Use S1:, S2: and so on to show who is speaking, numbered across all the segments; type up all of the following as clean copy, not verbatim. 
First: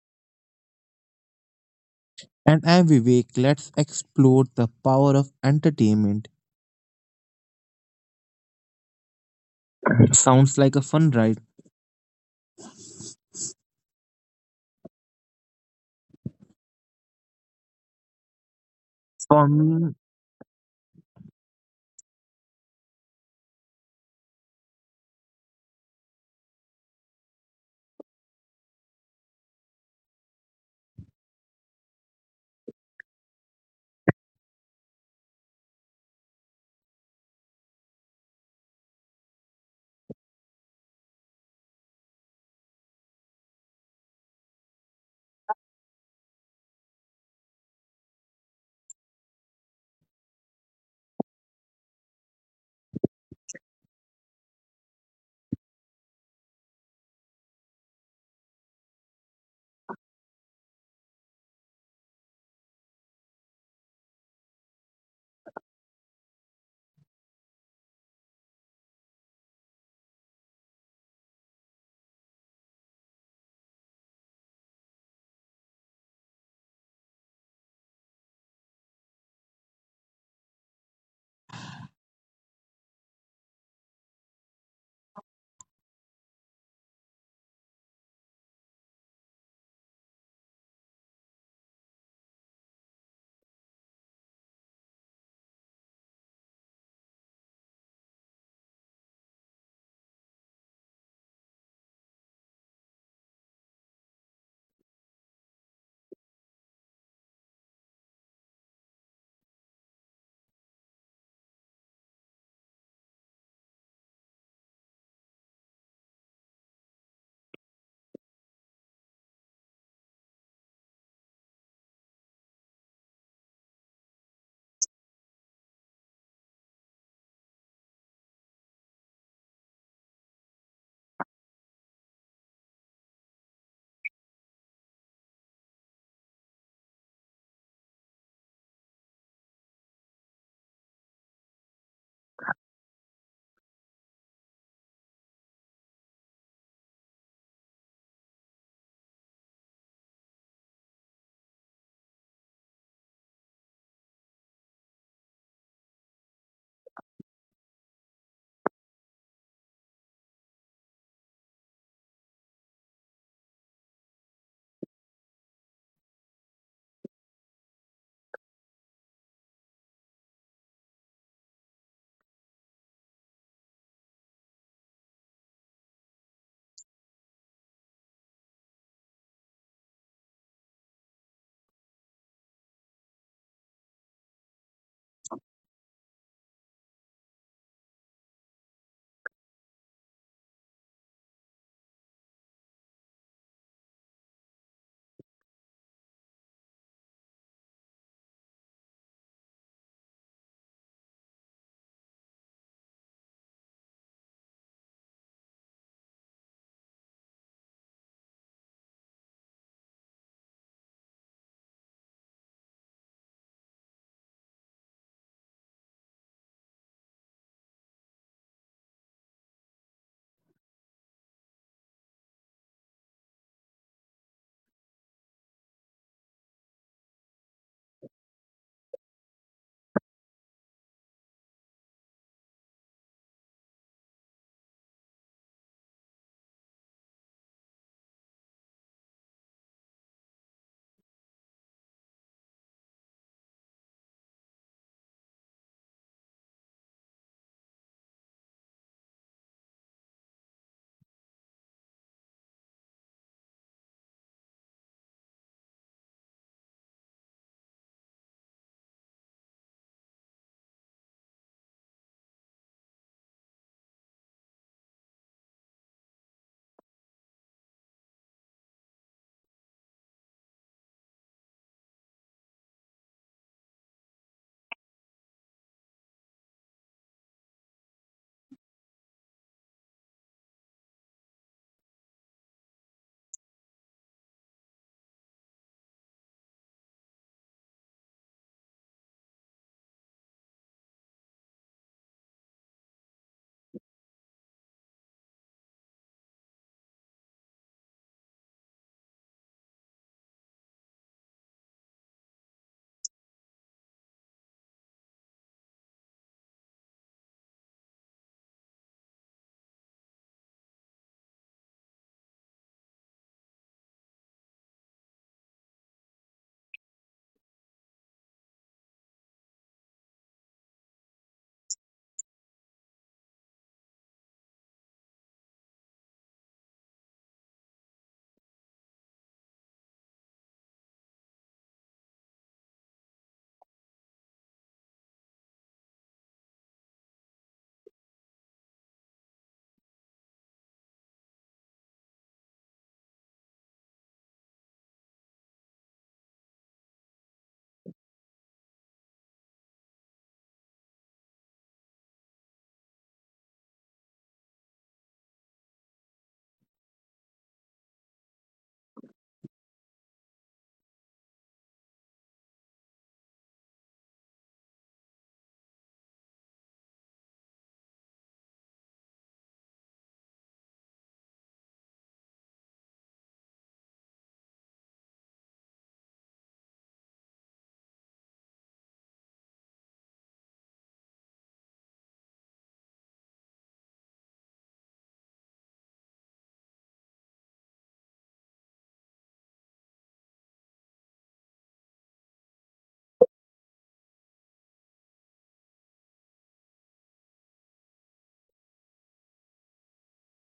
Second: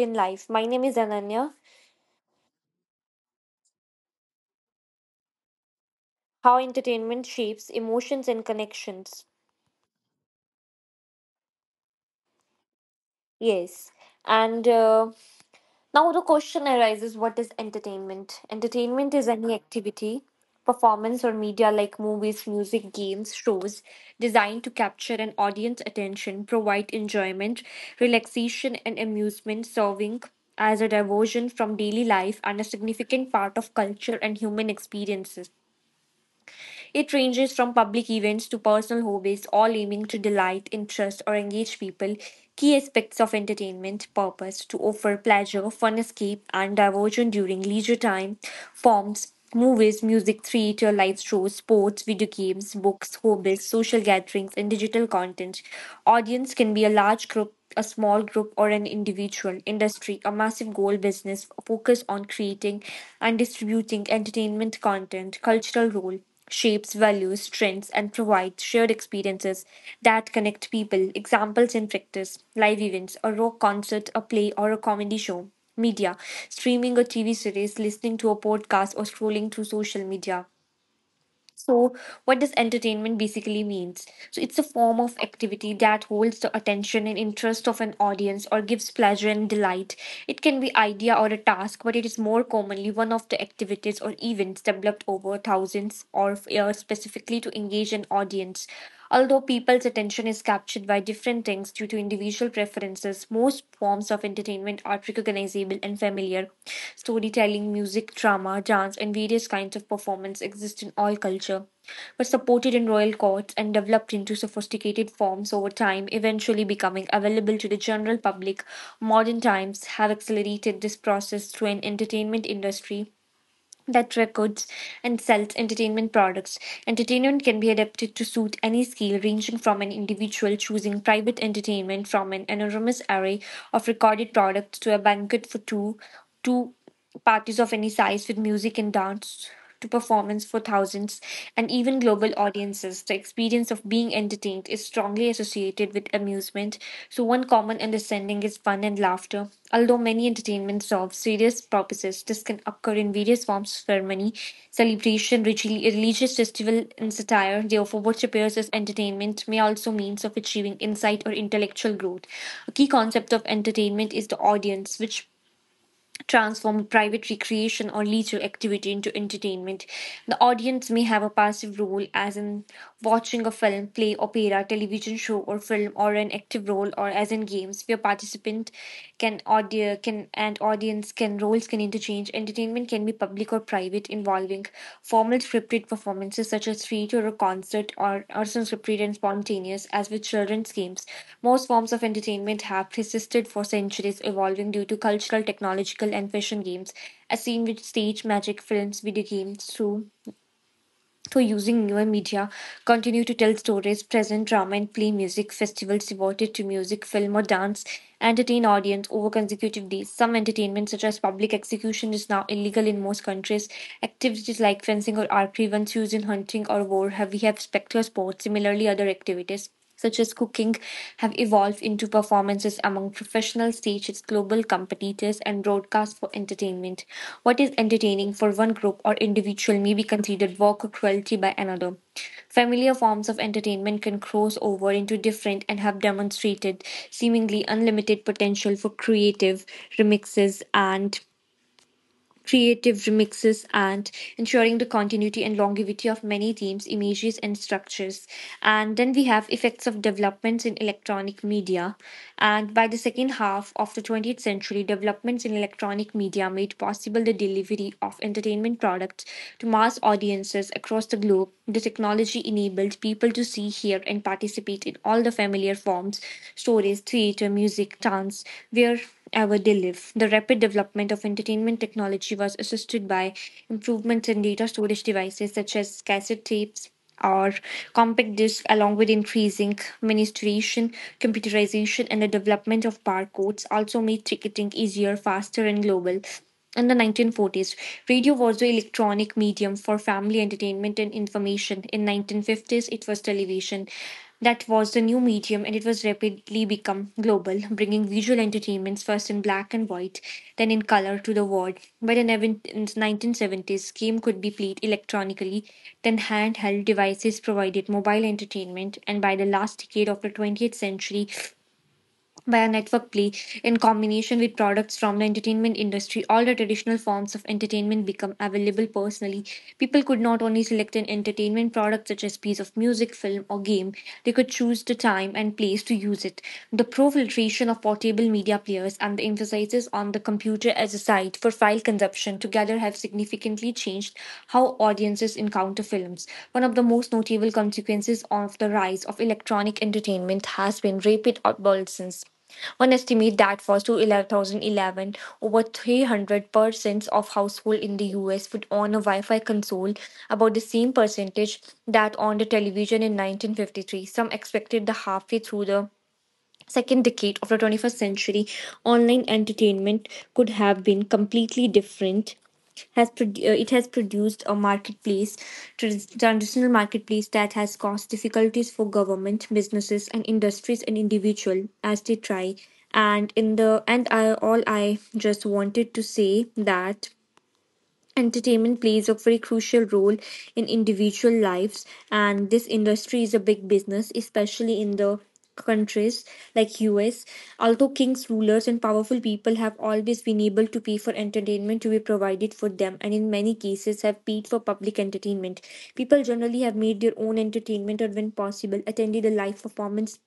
S1: in life. My name is Ananya.
S2: And I'm Vivek. Let's explore the power of entertainment.
S1: How entertainment shapes emotions and connections.
S2: Sounds like a fun ride.
S1: Yes. And Now the question arises, what is entertainment? Entertainment is
S2: For
S1: any
S2: me,
S1: activity, performance, or media like movies, music, games, shows designed to capture an audience attention, provide enjoyment, relaxation, and amusement, serving as a diversion from daily life and a significant part of culture and human experiences. It ranges from public events to personal hobbies, all aiming to delight, interest, or engage people. Key aspects of entertainment purpose to offer pleasure, fun escape, and diversion during leisure time. Forms movies, music, theater, live shows, sports, video games, books, hobbies, social gatherings, and digital content. Audience can be a large group, a small group, or an individual. Industry, a massive goal business focused on creating and distributing entertainment content. Cultural role shapes values, trends, and provides shared experiences that connect people. Examples in practice live events, a rock concert, a play, or a comedy show. Media streaming a TV series, listening to a podcast, or scrolling through social media. So, what does entertainment basically means? So, it's a form of activity that holds the attention and interest of an audience or gives pleasure and delight. It can be idea or a task, but it is more commonly one of the activities or events developed over thousands or years specifically to engage an audience. Although people's attention is captured by different things due to individual preferences, most forms of entertainment are recognizable and familiar. Storytelling, music, drama, dance, and various kinds of performance exist in all culture, were supported in royal courts and developed into sophisticated forms over time, eventually becoming available to the general public. Modern times have accelerated this process through an entertainment industry that records and sells entertainment products. Entertainment can be adapted to suit any scale, ranging from an individual choosing private entertainment from an enormous array of recorded products to a banquet for two, two parties of any size with music and dance to performance for thousands and even global audiences. The experience of being entertained is strongly associated with amusement, so one common understanding is fun and laughter. Although many entertainments serve serious purposes, this can occur in various forms of ceremony, celebration, ritual, religious festival, and satire. Therefore, what appears as entertainment may also means of achieving insight or intellectual growth. A key concept of entertainment is the audience, which transform private recreation or leisure activity into entertainment. The audience may have a passive role, as in watching a film, play, opera, television show, or film, or an active role, or as in games where participant can audio can and audience can roles can interchange. Entertainment can be public or private, involving formal scripted performances such as theater or concert, or some scripted and spontaneous, as with children's games. Most forms of entertainment have persisted for centuries, evolving due to cultural, technological, and fashion games, as seen with stage magic, films, video games, through to using newer media continue to tell stories, present drama, and play music. Festivals devoted to music, film, or dance entertain audience over consecutive days. Some entertainment, such as public execution, is now illegal in most countries. Activities like fencing or archery, once used in hunting or war, have we have spectator sports. Similarly, other activities such as cooking, have evolved into performances among professional stages, global competitors, and broadcasts for entertainment. What is entertaining for one group or individual may be considered work or cruelty by another. Familiar forms of entertainment can cross over into different and have demonstrated seemingly unlimited potential for remixes and creative remixes, and ensuring the continuity and longevity of many themes, images, and structures. And then we have effects of developments in electronic media. And by the second half of the 20th century, developments in electronic media made possible the delivery of entertainment products to mass audiences across the globe. The technology enabled people to see, hear, and participate in all the familiar forms stories, theatre, music, dance, wherever they live. The rapid development of entertainment technology was assisted by improvements in data storage devices such as cassette tapes or compact discs, along with increasing miniaturization, computerization, and the development of barcodes, also made ticketing easier, faster, and global. In the 1940s, radio was the electronic medium for family entertainment and information. In 1950s, it was television. That was the new medium, and it was rapidly become global, bringing visual entertainments first in black and white, then in color to the world. By the 1970s, game could be played electronically, then handheld devices provided mobile entertainment, and by the last decade of the 20th century, by a network play in combination with products from the entertainment industry all the traditional forms of entertainment become available personally people could not only select an entertainment product such as piece of music film or game they could choose the time and place to use it the proliferation of portable media players and the emphasis on the computer as a site for file consumption together have significantly changed how audiences encounter films. One of the most notable consequences of the rise of electronic entertainment has been rapid obsolescence. One estimate that for 2011, over 300% of households in the US would own a Wi Fi console, about the same percentage that owned a television in 1953. Some expected the halfway through the second decade of the 21st century, online entertainment could have been completely different. It has produced a marketplace, transitional marketplace that has caused difficulties for government, businesses, and industries and individual as they try. And in the and I all I just wanted to say that entertainment plays a very crucial role in individual lives, and this industry is a big business, especially in the countries like US. Although kings, rulers, and powerful people have always been able to pay for entertainment to be provided for them, and in many cases have paid for public entertainment, people generally have made their own entertainment or, when possible, attended a live performance.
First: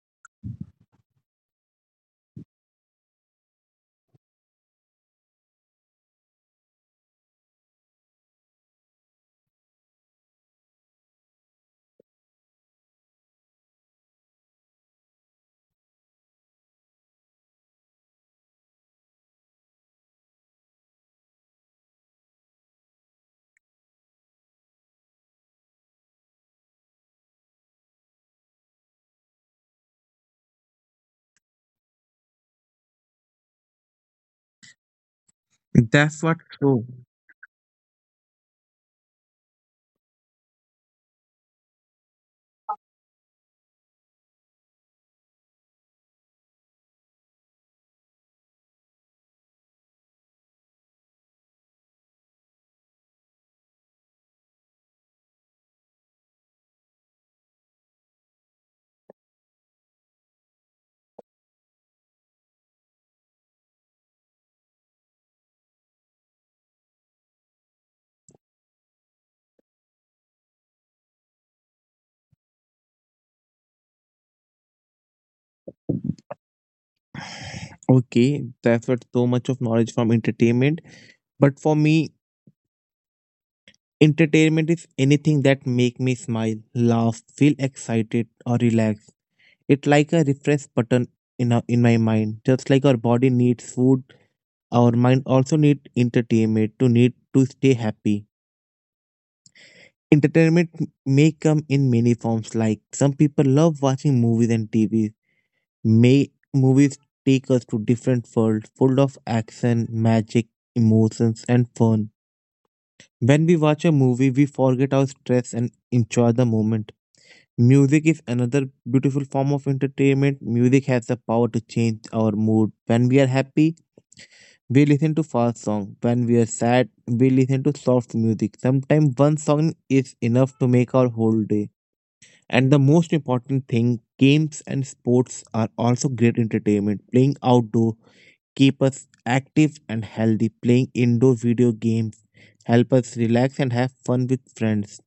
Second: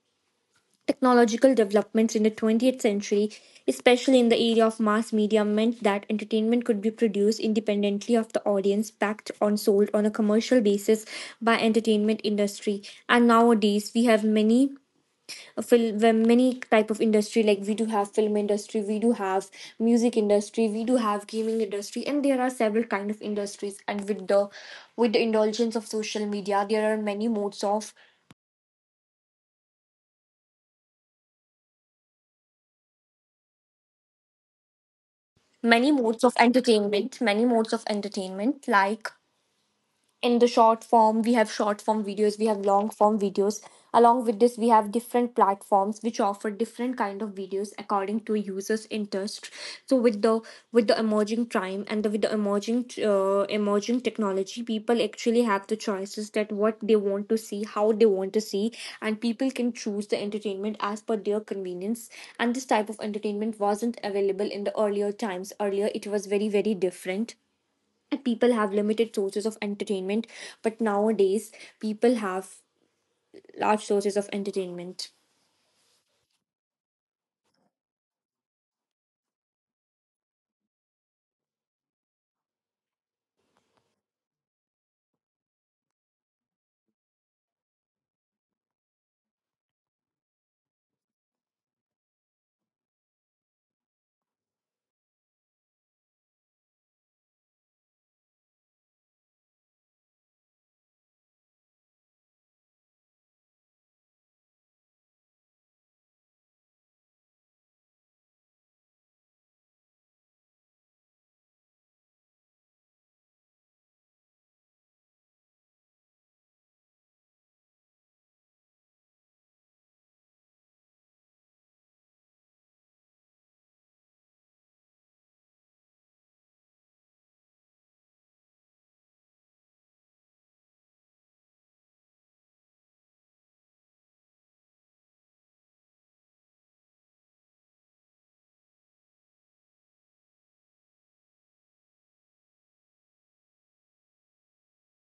S1: Technological developments in the 20th century, especially in the area of mass media, meant that entertainment could be produced independently of the audience, packed on sold on a commercial basis by entertainment industry. And nowadays, we have many fil- we many type of industry like we do have film industry, we do have music industry, we do have gaming industry, and there are several kind of industries. And with the indulgence of social media, there are many modes of many modes
S2: that's
S1: of
S2: what so.
S1: entertainment many modes of entertainment like in the short form we have short form videos we have long form videos along with this we have different platforms which offer different kind of videos according to users interest so with the emerging time and with the emerging technology people actually have the choices that what they want to see how they want to see and people can choose the entertainment as per their convenience and this type of entertainment wasn't available in the earlier times earlier it was very very different people have limited sources of entertainment but nowadays people have large sources of entertainment.
S2: Okay, that's what so much of knowledge from entertainment. But for me, entertainment is anything that make me smile, laugh, feel excited, or relax. It's like a refresh button in my mind. Just like our body needs food, our mind also need entertainment to need to stay happy. Entertainment may come in many forms, like some people love watching movies and TV. May Movies take us to different worlds full of action, magic, emotions, and fun. When we watch a movie, we forget our stress and enjoy the moment. Music is another beautiful form of entertainment. Music has the power to change our mood. When we are happy, we listen to fast songs. When we are sad, we listen to soft music. Sometimes one song is enough to make our whole day. And the most important thing, games and sports are also great entertainment. Playing outdoor keep us active and healthy. Playing indoor video games help us relax and have fun with friends.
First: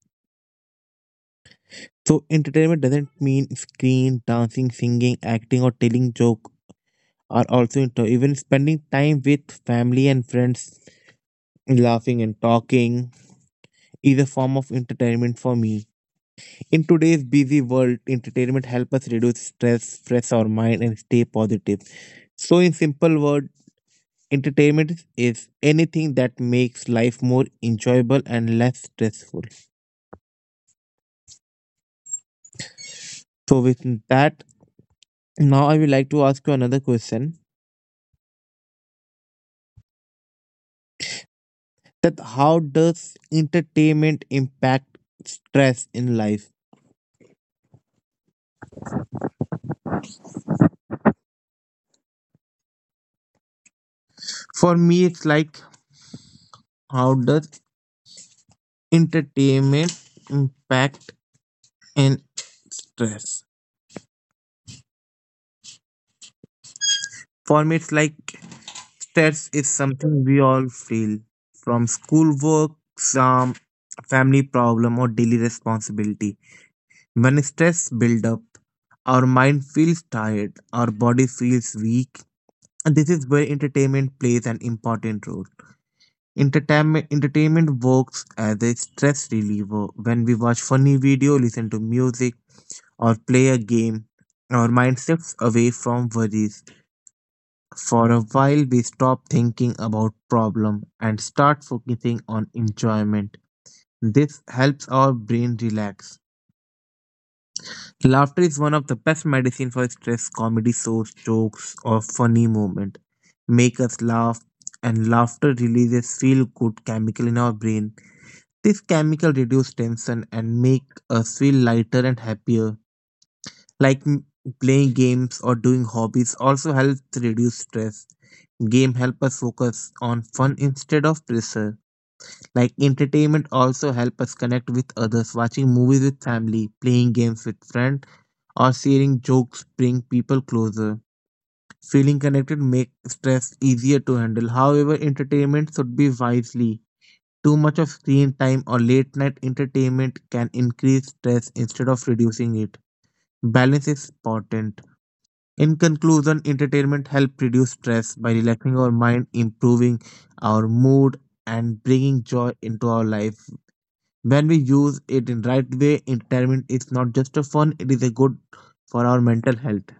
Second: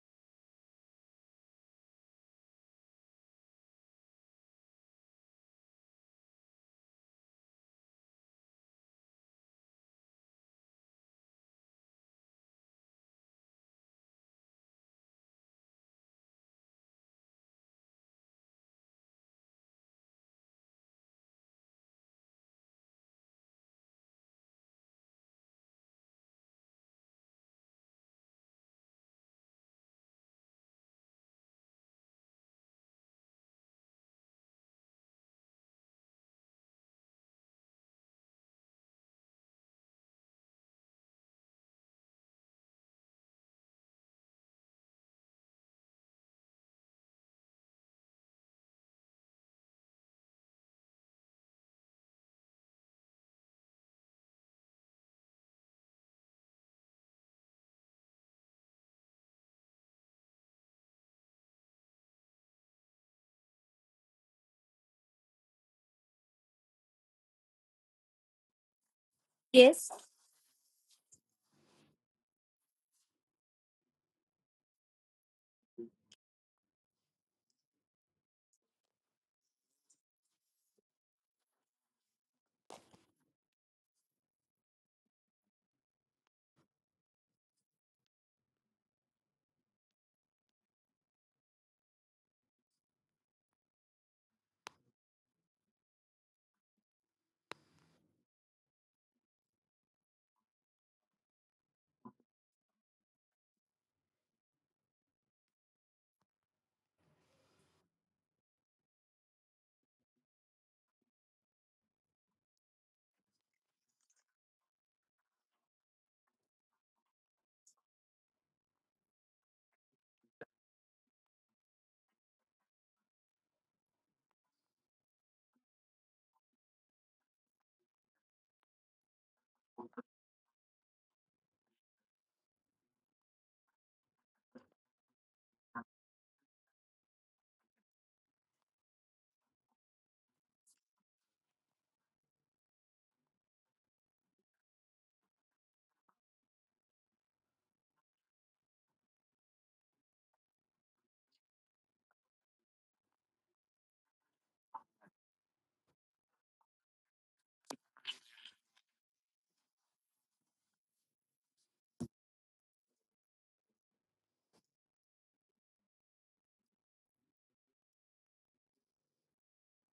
S2: So entertainment doesn't mean screen, dancing, singing, acting or telling joke are also into even spending time with family and friends laughing and talking is a form of entertainment for me. In today's busy world, entertainment helps us reduce stress, stress our mind, and stay positive. So, in simple words, entertainment is anything that makes life more enjoyable and less stressful. So, with that, now I would like to ask you another question: that how does entertainment impact stress in life? For me, it's like how does entertainment impact in stress? For me, it's like stress is
S1: Yes.
S2: something we all feel from schoolwork, some family problem, or daily responsibility. When stress builds up, our mind feels tired, our body feels weak, and this is where entertainment plays an important role. Entertainment works as a stress reliever. When we watch funny video, listen to music, or play a game, our mind shifts away from worries for a while we stop thinking about problem and start focusing on enjoyment. This helps our brain relax. Laughter is one of the best medicine for stress. Comedy source jokes or funny moment make us laugh and laughter releases feel good chemical in our brain. This chemical reduce tension and make us feel lighter and happier. Like playing games or doing hobbies also helps reduce stress. Game help us focus on fun instead of pressure. Like entertainment also help us connect with others. Watching movies with family, playing games with friends, or sharing jokes bring people closer. Feeling connected make stress easier to handle. However, entertainment should be wisely. Too much of screen time or late night entertainment can increase stress instead of reducing it. Balance is important. In conclusion, entertainment helps reduce stress by relaxing our mind, improving our mood, and bringing joy into our life. When we use it in right way, entertainment is not just a fun; it is a good for our mental health.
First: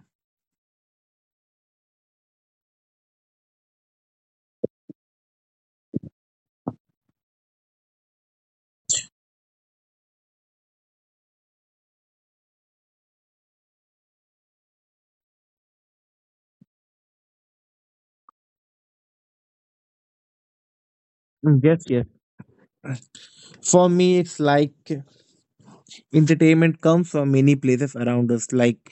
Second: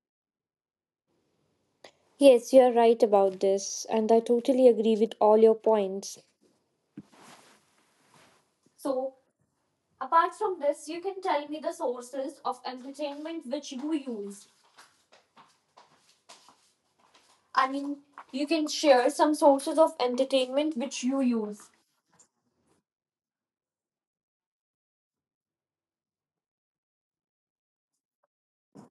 S1: Yes, you are right about this, and I totally agree with all your points. So apart from this you can tell me the sources of entertainment which you use, I mean you can share some sources of entertainment which you
S2: Mm,
S1: use.
S2: yes, yes. For me, it's like entertainment comes from many places around us, like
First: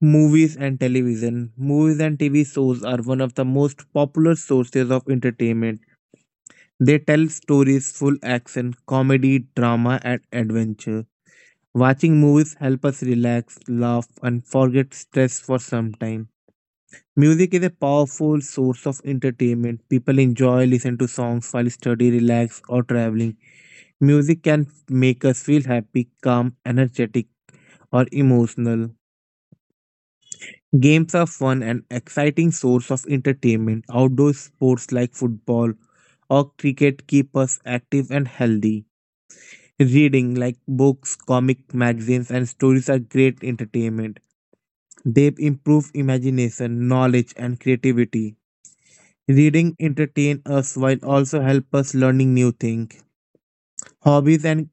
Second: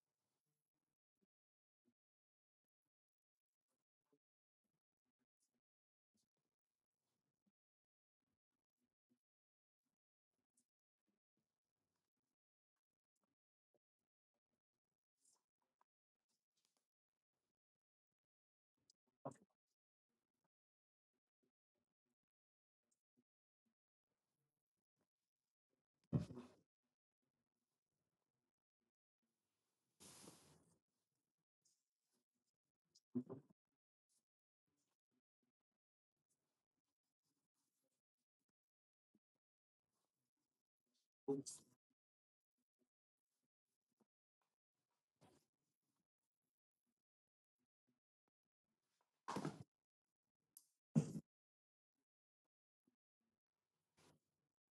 S2: movies and television. Movies and TV shows are one of the most popular sources of entertainment. They tell stories full action, comedy, drama, and adventure. Watching movies help us relax, laugh, and forget stress for some time. Music is a powerful source of entertainment. People enjoy listening to songs while study, relax, or traveling. Music can make us feel happy, calm, energetic, or emotional. Games are fun and exciting source of entertainment. Outdoor sports like football or cricket keep us active and healthy. Reading like books, comic magazines and stories are great entertainment. They improve imagination, knowledge and creativity. Reading entertain us while also help us learning new things. Hobbies and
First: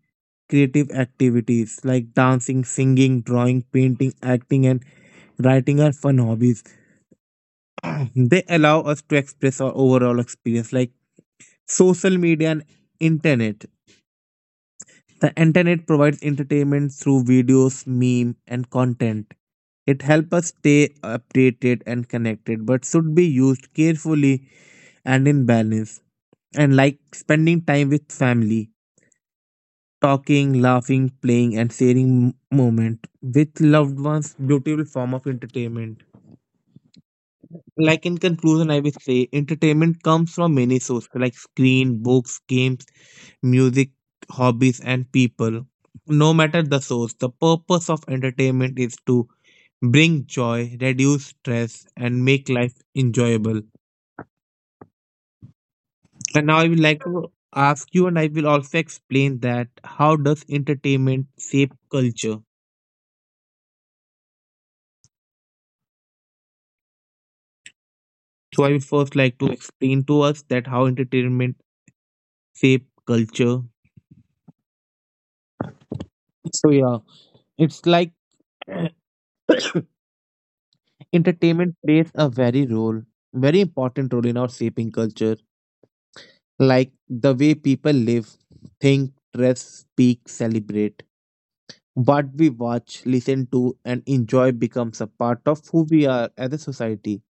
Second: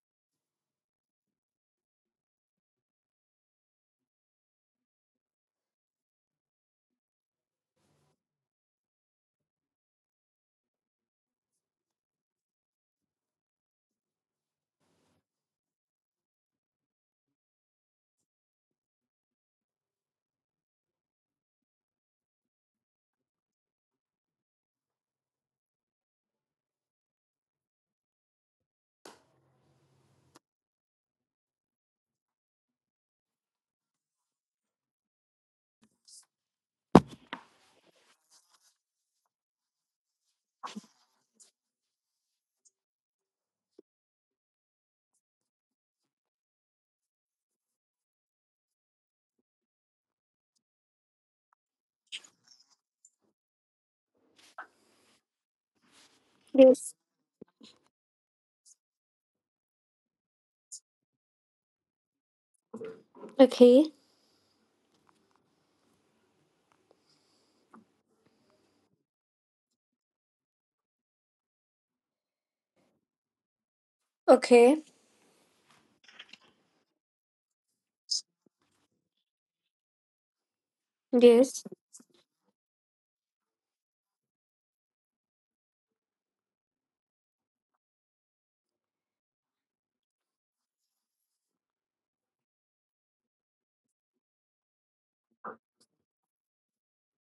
S2: creative activities like dancing, singing, drawing, painting, acting and writing are fun hobbies. They allow us to express our overall experience like social media and internet. The internet provides entertainment through videos, meme, and content. It helps us stay updated and connected, but should be used carefully and in balance. And like spending time with family, talking, laughing, playing, and sharing moment with loved ones, beautiful form of entertainment. Like in conclusion, I will say entertainment comes from many sources like screen, books, games, music, hobbies, and people. No matter the source, the purpose of entertainment is to bring joy, reduce stress, and make life enjoyable. And now I will
S1: Yes.
S2: like to ask you, and I will also explain that how does entertainment shape culture.
S1: Okay.
S2: So I will first like to explain to us that how entertainment shape culture.
S1: Okay.
S2: So yeah, it's like
S1: Yes.
S2: entertainment plays a very role, very important role in our shaping culture like the way people live, think, dress, speak, celebrate. What we watch, listen to, and enjoy becomes a part of who we are as a society.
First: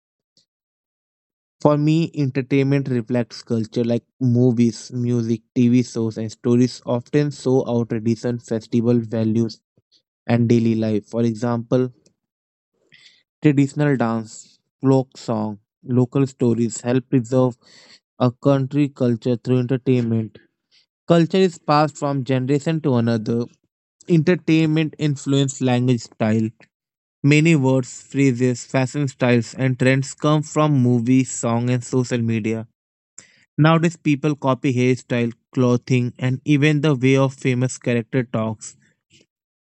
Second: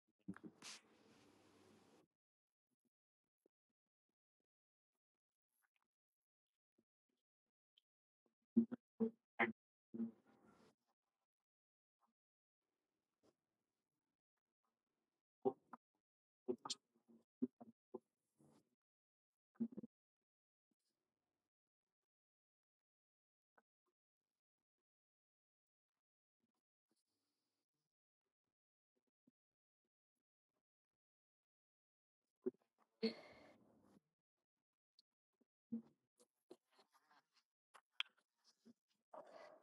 S2: For me, entertainment reflects culture like movies, music, TV shows, and stories often show our tradition, festival values, and daily life. For example, traditional dance, folk song, local stories help preserve a country culture through entertainment. Culture is passed from generation to another. Entertainment influence language style. Many words, phrases, fashion styles, and trends come from movies, song, and social media. Nowadays, people copy hairstyle, clothing, and even the way of famous character talks.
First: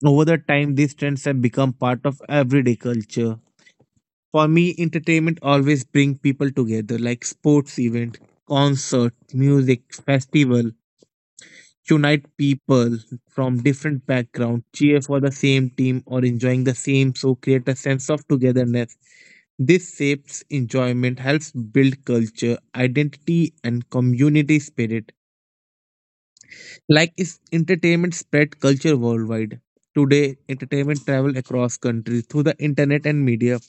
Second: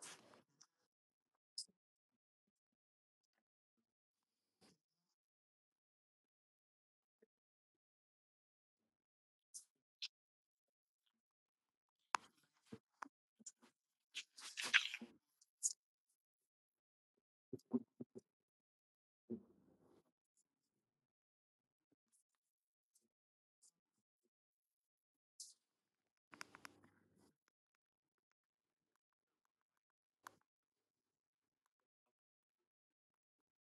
S2: Over the time, these trends have become part of everyday culture. For me, entertainment always bring people together, like sports event, concert, music, festival unite people from different backgrounds, cheer for the same team or enjoying the same show, create a sense of togetherness. This shapes enjoyment, helps build culture, identity, and community spirit. Like is entertainment spread culture worldwide. Today, entertainment travel across countries through the internet and media.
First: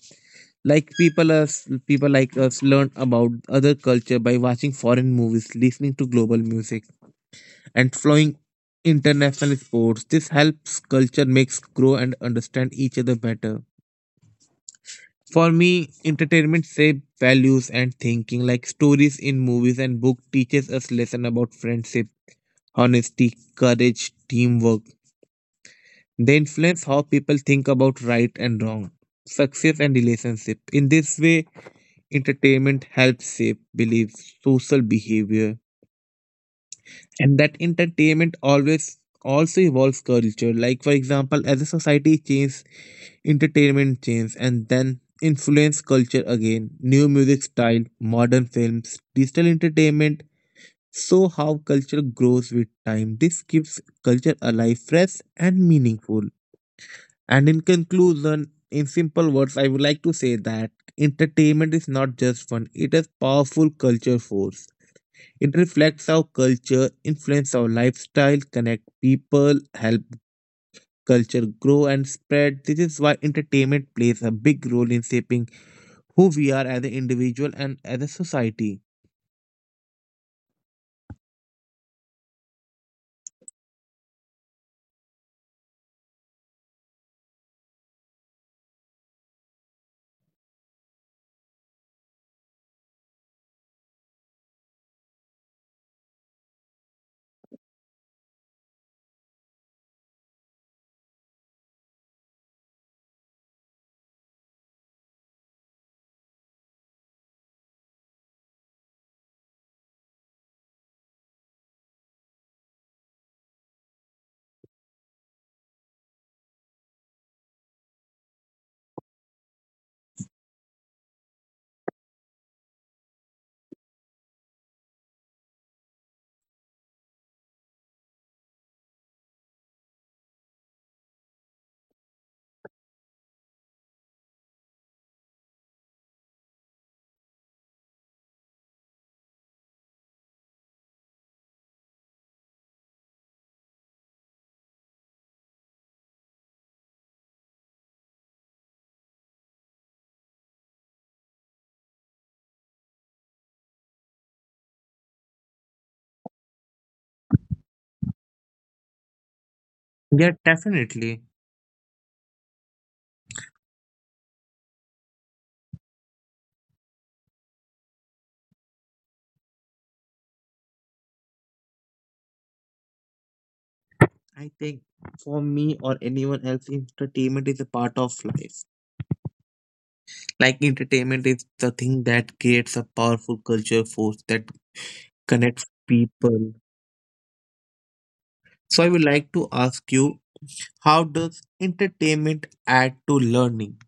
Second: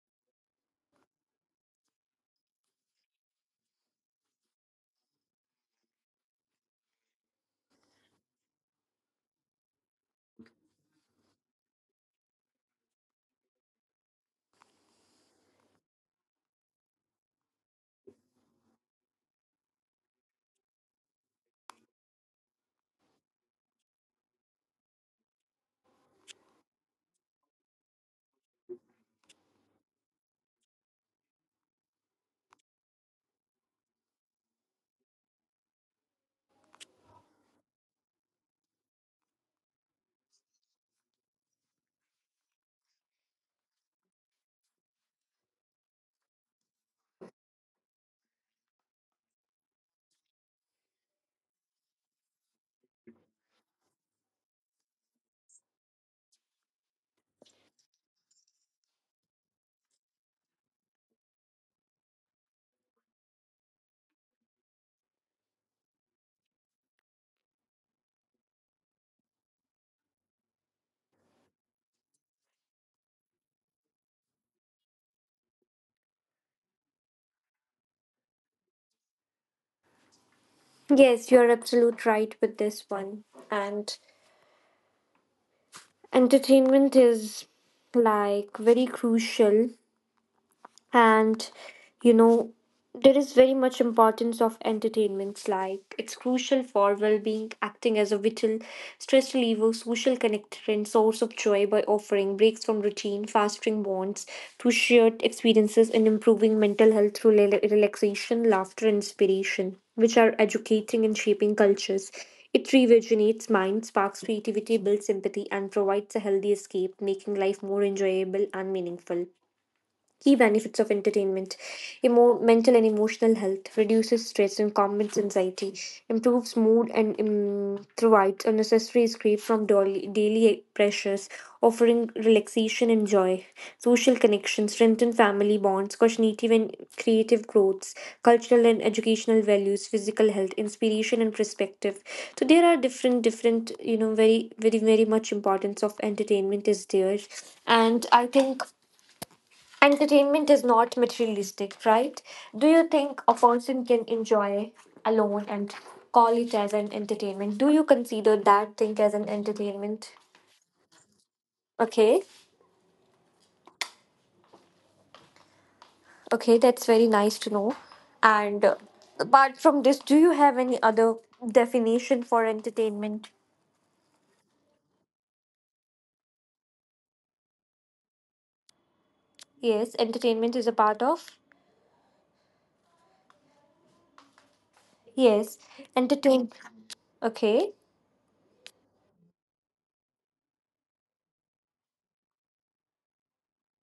S2: Like people like us learn about other culture by watching foreign movies, listening to global music and flowing international sports. This helps culture makes grow and understand each other better. For me, entertainment shape values and thinking like stories in movies and book teaches us lesson about friendship, honesty, courage, teamwork. They influence how people think about right and wrong, success and relationship. In this way, entertainment helps shape beliefs, social behavior and that entertainment always also evolves culture like for example as a society changes, entertainment changes and then influence culture again. New music style, modern films, digital entertainment, so how culture grows with time this keeps culture alive fresh and meaningful. And in conclusion, in simple words I would like to say that entertainment is not just fun, it is powerful culture force. It reflects our culture, influence our lifestyle, connect people, help culture grow and spread. This is why entertainment plays a big role in shaping who we are as an individual and as a society.
S1: Yes, you are absolute right with this one. And entertainment is like very crucial and you know there is very much importance of entertainments like it's crucial for well-being acting as a vital stress reliever social connector and source of joy by offering breaks from routine fostering bonds through shared experiences and improving mental health through relaxation laughter and inspiration which are educating and shaping cultures it rejuvenates minds sparks creativity builds empathy and provides a healthy escape making life more enjoyable and meaningful. Key benefits of entertainment. Mental and emotional health, reduces stress and combats anxiety, improves mood and provides a necessary escape from daily pressures, offering relaxation and joy. Social connections, strengthen family bonds, cognitive and creative growths, cultural and educational values, physical health, inspiration and perspective. So there are different, you know, very much importance of entertainment is there. And I think entertainment is not materialistic, right? Do you think a person can enjoy alone and call it as an entertainment? Do you consider that thing as an entertainment?
S2: Yeah, definitely.
S1: Okay, okay, that's very nice to know. And Apart from this, do you have any other definition for entertainment?
S2: I think for me or anyone else, entertainment is a part of life.
S1: Yes, entertainment
S2: Like
S1: is a part
S2: entertainment
S1: of.
S2: is the thing that creates a powerful culture force that
S1: Yes,
S2: connects people.
S1: entertain. Okay.
S2: So I would like to ask you, how does entertainment add to learning?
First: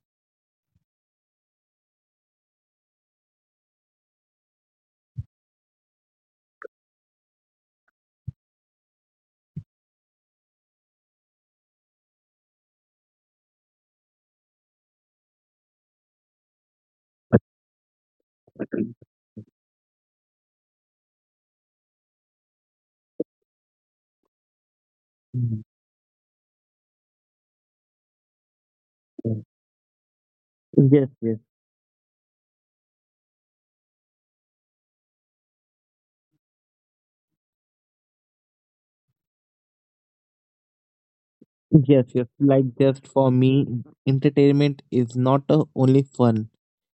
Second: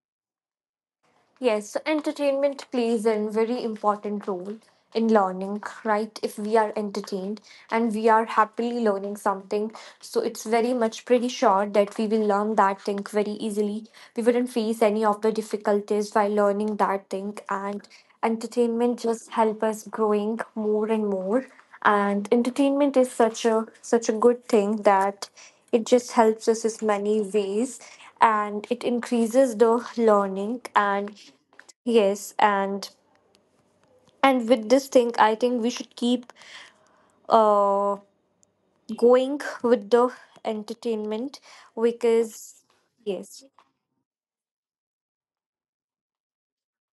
S1: Yes, so entertainment plays a very important role in learning, right? If we are entertained and we are happily learning something, so it's very much pretty sure that we will learn that thing very easily. We wouldn't face any of the difficulties while learning that thing, and entertainment just help us growing more and more. And entertainment is such a good thing that
S2: Mm,
S1: it just helps us in many ways and it
S2: yeah.
S1: increases the learning.
S2: Yes,
S1: And
S2: yes,
S1: yes, and with this thing, I think we should keep uh going with the entertainment
S2: yes. Like
S1: because
S2: just for
S1: yes,
S2: me, entertainment is not only fun.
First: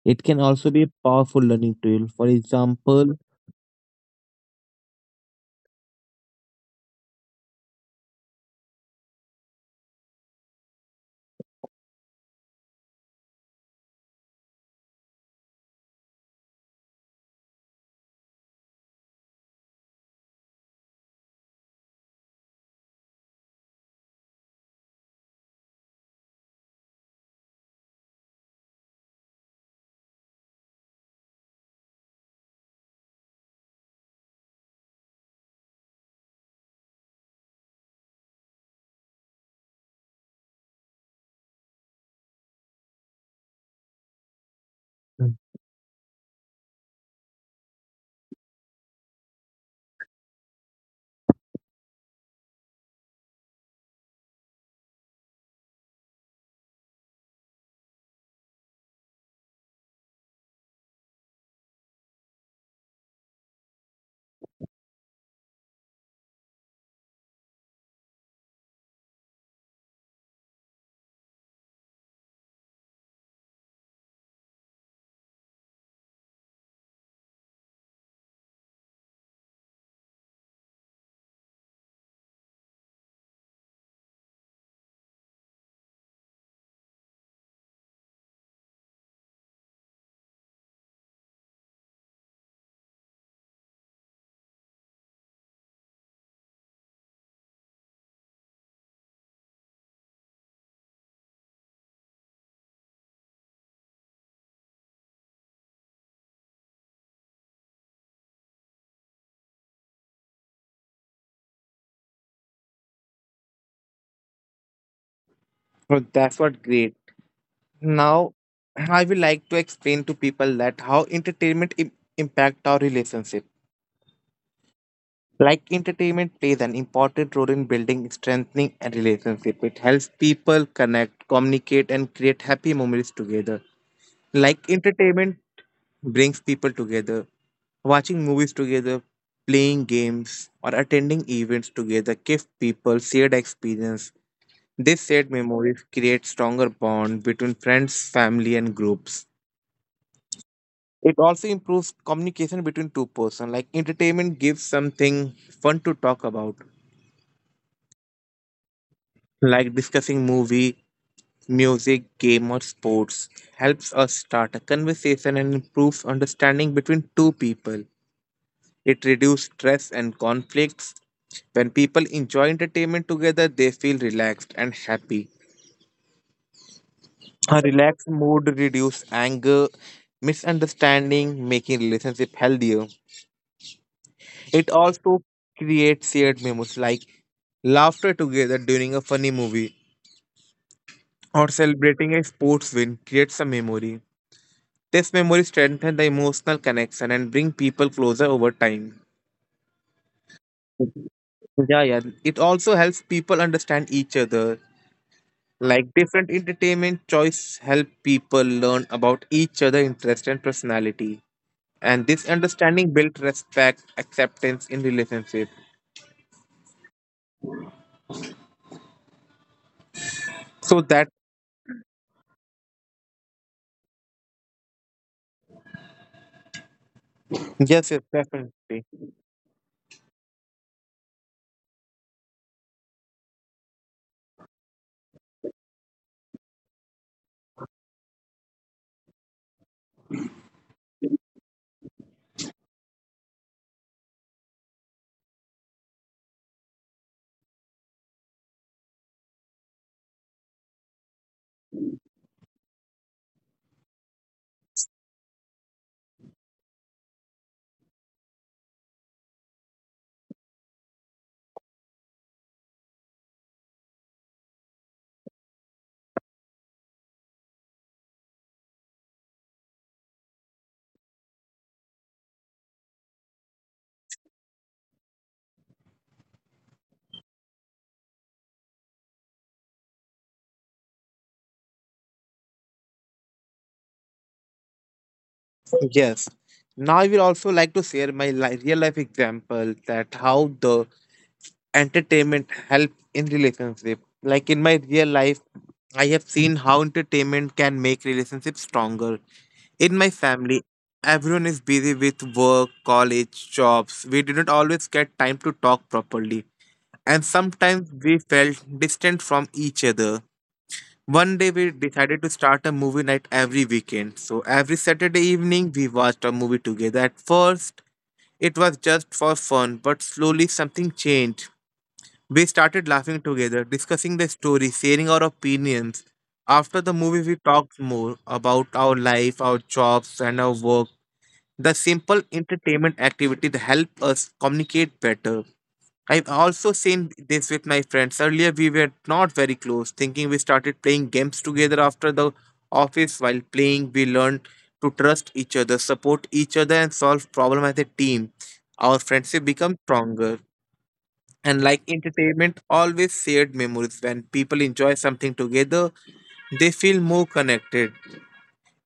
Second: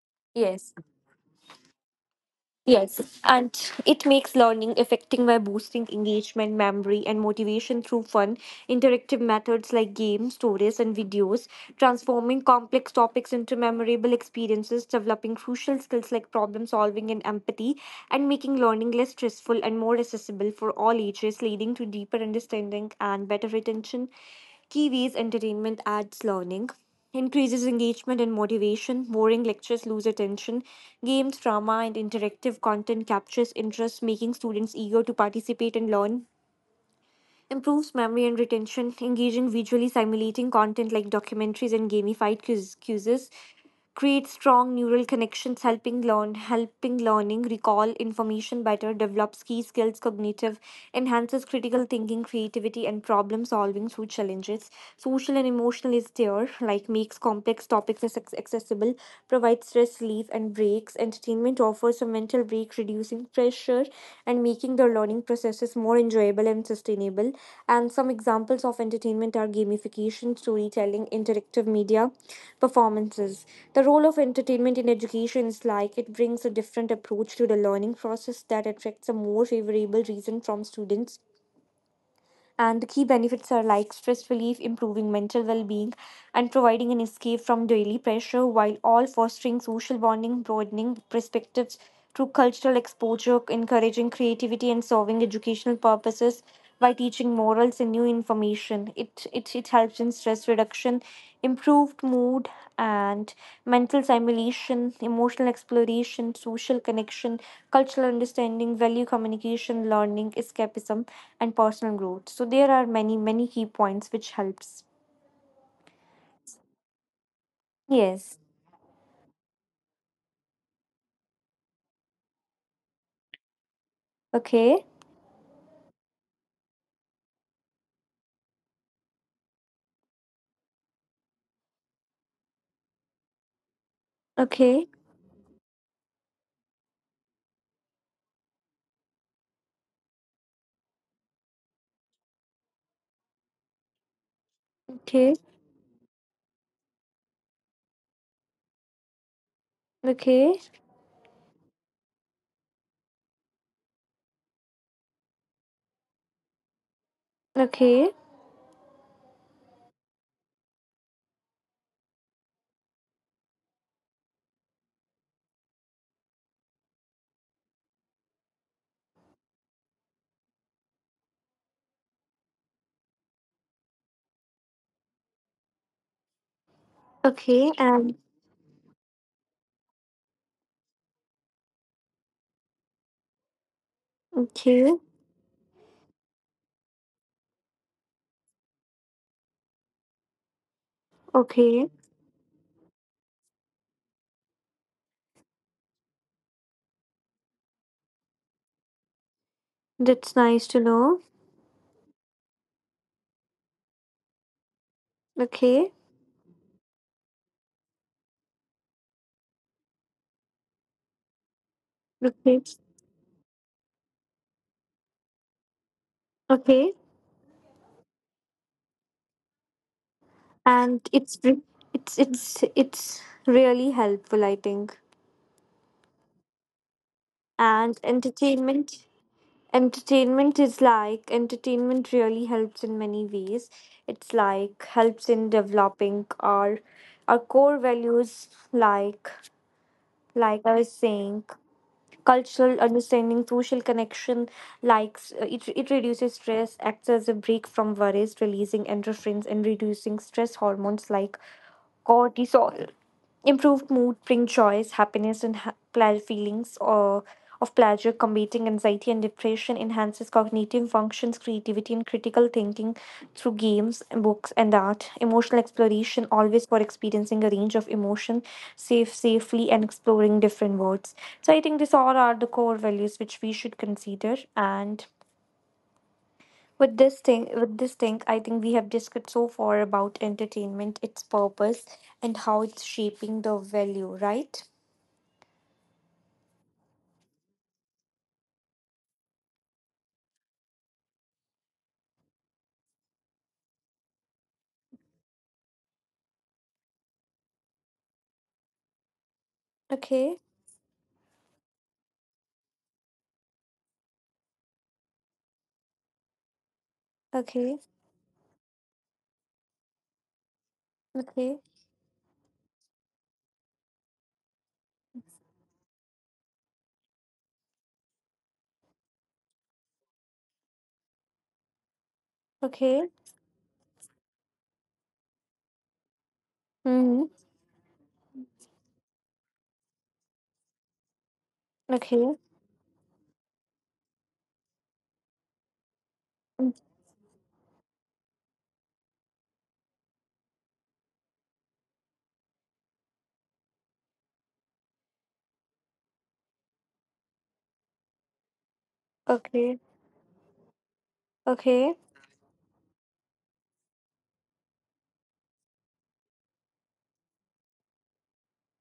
S2: It can also
S1: yes.
S2: be a powerful learning tool. For example,
S1: Yes, and it makes learning effective by boosting engagement, memory, and motivation through fun, interactive methods like games, stories, and videos, transforming complex topics into memorable experiences, developing crucial skills like problem solving and empathy, and making learning less stressful and more accessible for all ages, leading to deeper understanding and better retention. Key ways entertainment adds learning increases engagement and motivation. Boring lectures lose attention. Games, drama, and interactive content captures interest, making students eager to participate and learn, improves memory and retention, engaging visually simulating content like documentaries and gamified quizzes, create strong neural
S2: mm.
S1: connections, helping learn, helping learning recall information better, develops key skills, cognitive, enhances critical thinking, creativity, and problem solving through challenges. Social and emotional is there, like makes complex topics accessible. Provides stress relief and breaks. Entertainment offers a mental break, reducing pressure and making the learning processes more enjoyable and sustainable. And some examples of entertainment are gamification, storytelling, interactive media, performances. The role of entertainment in education is like it brings a different approach to the learning process that attracts a more favorable reason from students, and the key benefits are like stress relief, improving mental well being, and providing an escape from daily pressure, while all fostering social bonding, broadening perspectives through cultural exposure, encouraging creativity, and serving educational purposes by teaching morals and new information. It helps in stress reduction, improved mood and mental stimulation, emotional exploration, social connection, cultural understanding, value communication, learning, escapism, and personal growth. So there are many key points which helps.
S2: So that's what great. Now,
S1: Yes.
S2: I would like to explain to people that how entertainment impact our relationship.
S1: Okay.
S2: Like entertainment plays an important role in building, strengthening a relationship. It helps people connect, communicate, and create happy memories together. Like
S1: Okay.
S2: entertainment brings people together. Watching movies together, playing games, or attending events together gives people shared experience. These shared
S1: Okay.
S2: memories create stronger bond between friends, family, and groups.
S1: Okay.
S2: It also improves communication between two persons. Like entertainment gives something fun to talk about,
S1: Okay.
S2: like discussing movie, music, game, or sports. Helps us start a conversation and improves understanding between two people. It reduces stress and conflicts. When people enjoy entertainment together, they feel relaxed and happy. A
S1: Okay.
S2: relaxed
S1: And
S2: mood reduces anger, misunderstanding, making relationship healthier. It
S1: okay.
S2: also creates shared memories like laughter together during a funny movie or
S1: Okay.
S2: celebrating a sports win creates a memory. This memory strengthens the emotional connection and bring people closer over time.
S1: That's nice to know.
S2: Yeah, yeah. It also helps people understand each other. Like
S1: Okay.
S2: different entertainment choice help people learn about each other interest and personality. And this
S1: Okay.
S2: understanding built respect, acceptance in relationship.
S1: Okay.
S2: So
S1: And
S2: that
S1: it's really helpful, I think.
S2: Yes,
S1: And
S2: yes, definitely.
S1: entertainment, entertainment is like, entertainment really helps in many ways. It's like helps in developing our core values, like I was saying, cultural understanding, social connection, likes, it reduces stress, acts as a break from worries, releasing endorphins and reducing stress hormones like cortisol. Improved mood bring joys, happiness, and feelings or of pleasure, combating anxiety and depression, enhances cognitive functions, creativity, and critical thinking through games, books, and art. Emotional exploration, always for experiencing a range of emotion safely, and exploring different worlds. So I think these all are the core values which we should consider. And with this thing, I think we have discussed so far about entertainment, its purpose, and how it's shaping the value, right?
S2: Yes. Now I will also like to share my real life example that how the entertainment help in relationship like in my real life I have seen how entertainment can make relationships stronger. In my
S1: Okay,
S2: family everyone is busy with work college jobs, we did not always get time to talk properly and
S1: okay,
S2: sometimes we felt distant from each other. One day
S1: okay,
S2: we decided to start a movie night every weekend, so every Saturday evening we watched a movie together. At first it was just for fun, but slowly something changed. We started
S1: okay.
S2: laughing together, discussing the story, sharing our opinions. After the movie,
S1: Mm-hmm.
S2: we talked more about our life, our jobs, and our work. The simple
S1: Okay,
S2: entertainment activity that help us communicate better. I've also
S1: mm,
S2: seen this with my friends. Earlier, we were not very close, thinking we started playing games together after the office. While playing, we learned to trust each other, support each other, and solve problems as a team. Our friendship
S1: okay,
S2: becomes stronger. And like
S1: okay.
S2: entertainment, always shared memories. When people enjoy something together, they feel more connected.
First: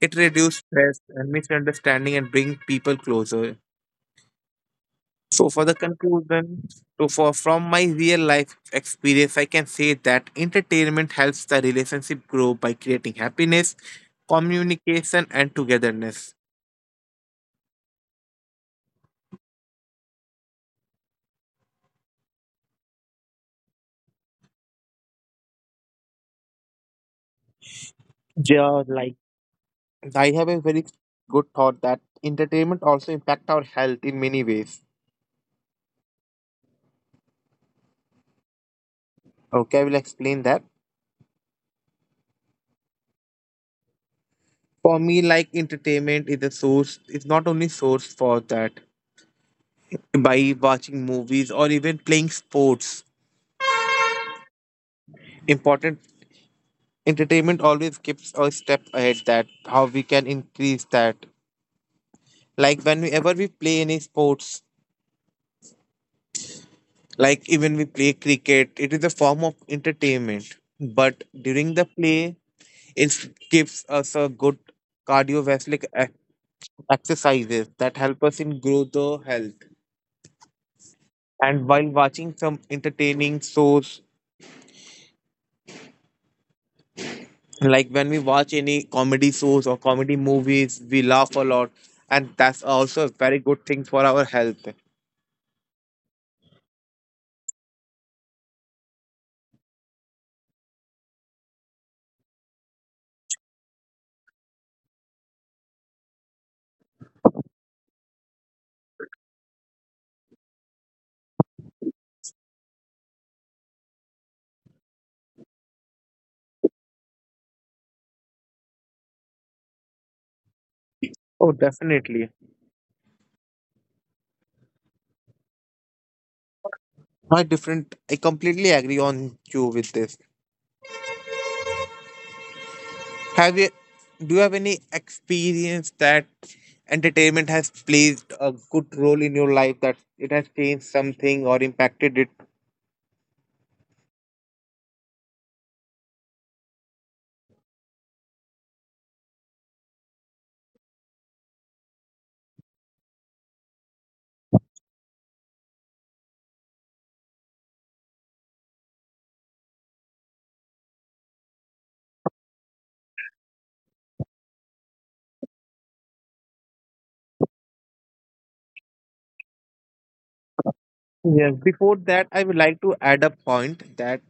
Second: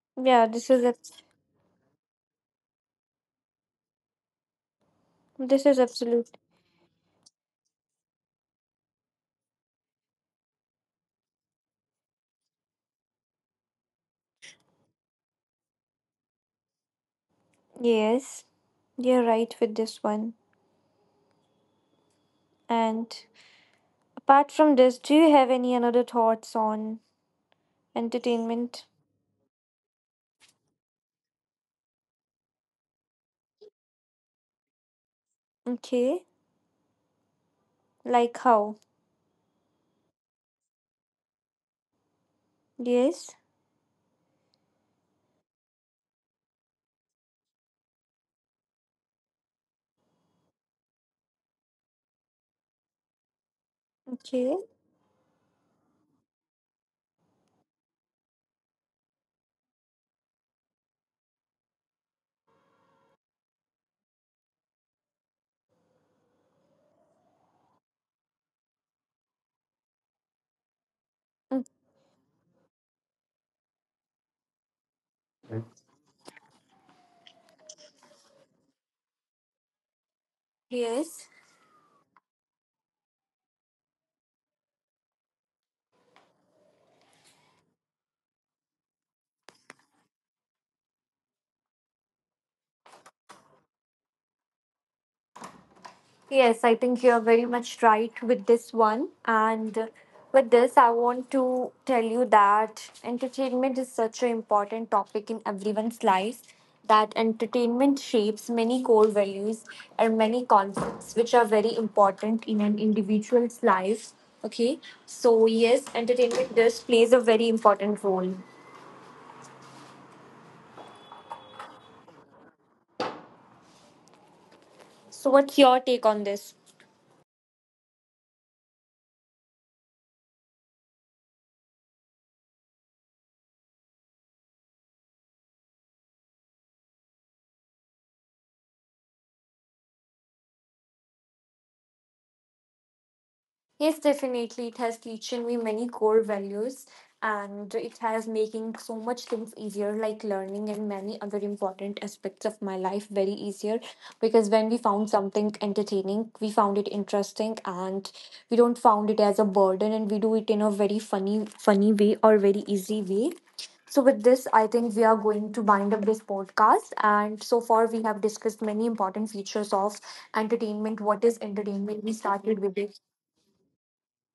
S2: It
S1: Yeah,
S2: reduces stress and misunderstanding and bring people closer. So for
S1: this
S2: the
S1: is absolute.
S2: conclusion, so for from my real life experience, I can say that entertainment helps the relationship grow by creating happiness, communication, and togetherness.
S1: Yes, you're right with this one. And apart from this, do you have any another thoughts on
S2: Yeah,
S1: entertainment?
S2: like I have a very good thought that entertainment also impact our health in many ways.
S1: Okay, like how?
S2: Okay, I will explain that.
S1: Yes.
S2: For me, like entertainment is a source, it's not only source for that. By watching movies or even playing sports,
S1: Okay.
S2: important entertainment always keeps a step ahead that how we can increase that. Like whenever we play any sports, like even we play cricket, it is a form of entertainment. But
S1: Mm.
S2: during the play, it gives us a good cardiovascular exercises that help us in grow the health.
S1: Yes.
S2: And while watching some entertaining shows like when we watch any comedy shows or comedy movies we laugh a lot, and that's also a very good thing for our health.
S1: Yes, I think you're very much right with this one. And with this, I want to tell you that entertainment is such an important topic in everyone's life. That entertainment shapes many core values and many concepts which are very important in an individual's life. Okay, so yes, entertainment does plays a very important role.
S2: Oh definitely.
S1: So, what's your take on this?
S2: I completely agree on you with this. Have you Do you have any experience that entertainment has played a good role in your life that it has changed something or impacted it?
S1: Yes, definitely. It has teaching me many core values and it has making so much things easier like learning and many other important aspects of my life very easier, because when we found something entertaining, we found it interesting and we don't found it as a burden and we do it in a very funny way or very easy way. So with this, I think we are going to bind up this podcast. And so far, we have discussed many important features of entertainment. What is
S2: Yes, before
S1: entertainment? We
S2: that, I
S1: started
S2: would
S1: with
S2: like
S1: it.
S2: to add a point that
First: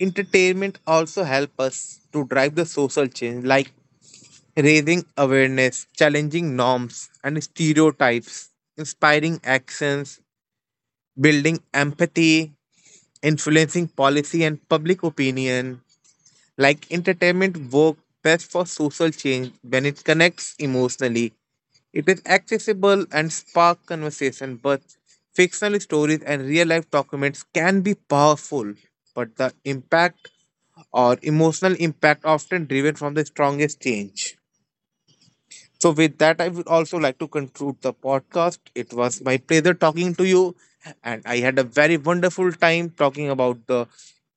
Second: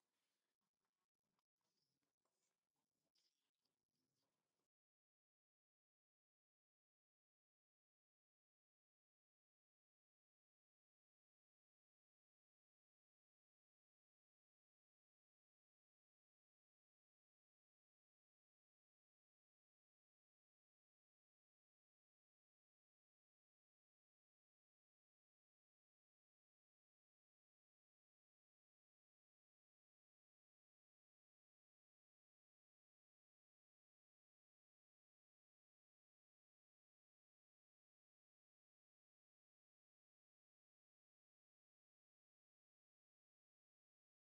S2: entertainment also help us to drive the social change, like raising awareness, challenging norms and stereotypes, inspiring actions, building empathy, influencing policy and public opinion, like entertainment work best for social change when it connects emotionally. It is accessible and spark conversation, but fictional stories and real life documents can be powerful, but the impact or emotional impact often driven from the strongest change. So, with that, I would also like to conclude the podcast. It was my pleasure talking to you, and I had a very wonderful time talking about the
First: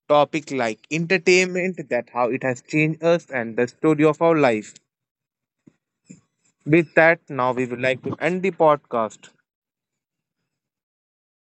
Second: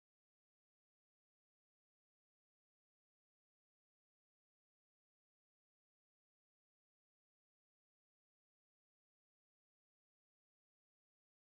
S2: topic like entertainment, that how it has changed us, and the story of our life. With that, now we would like to end the podcast.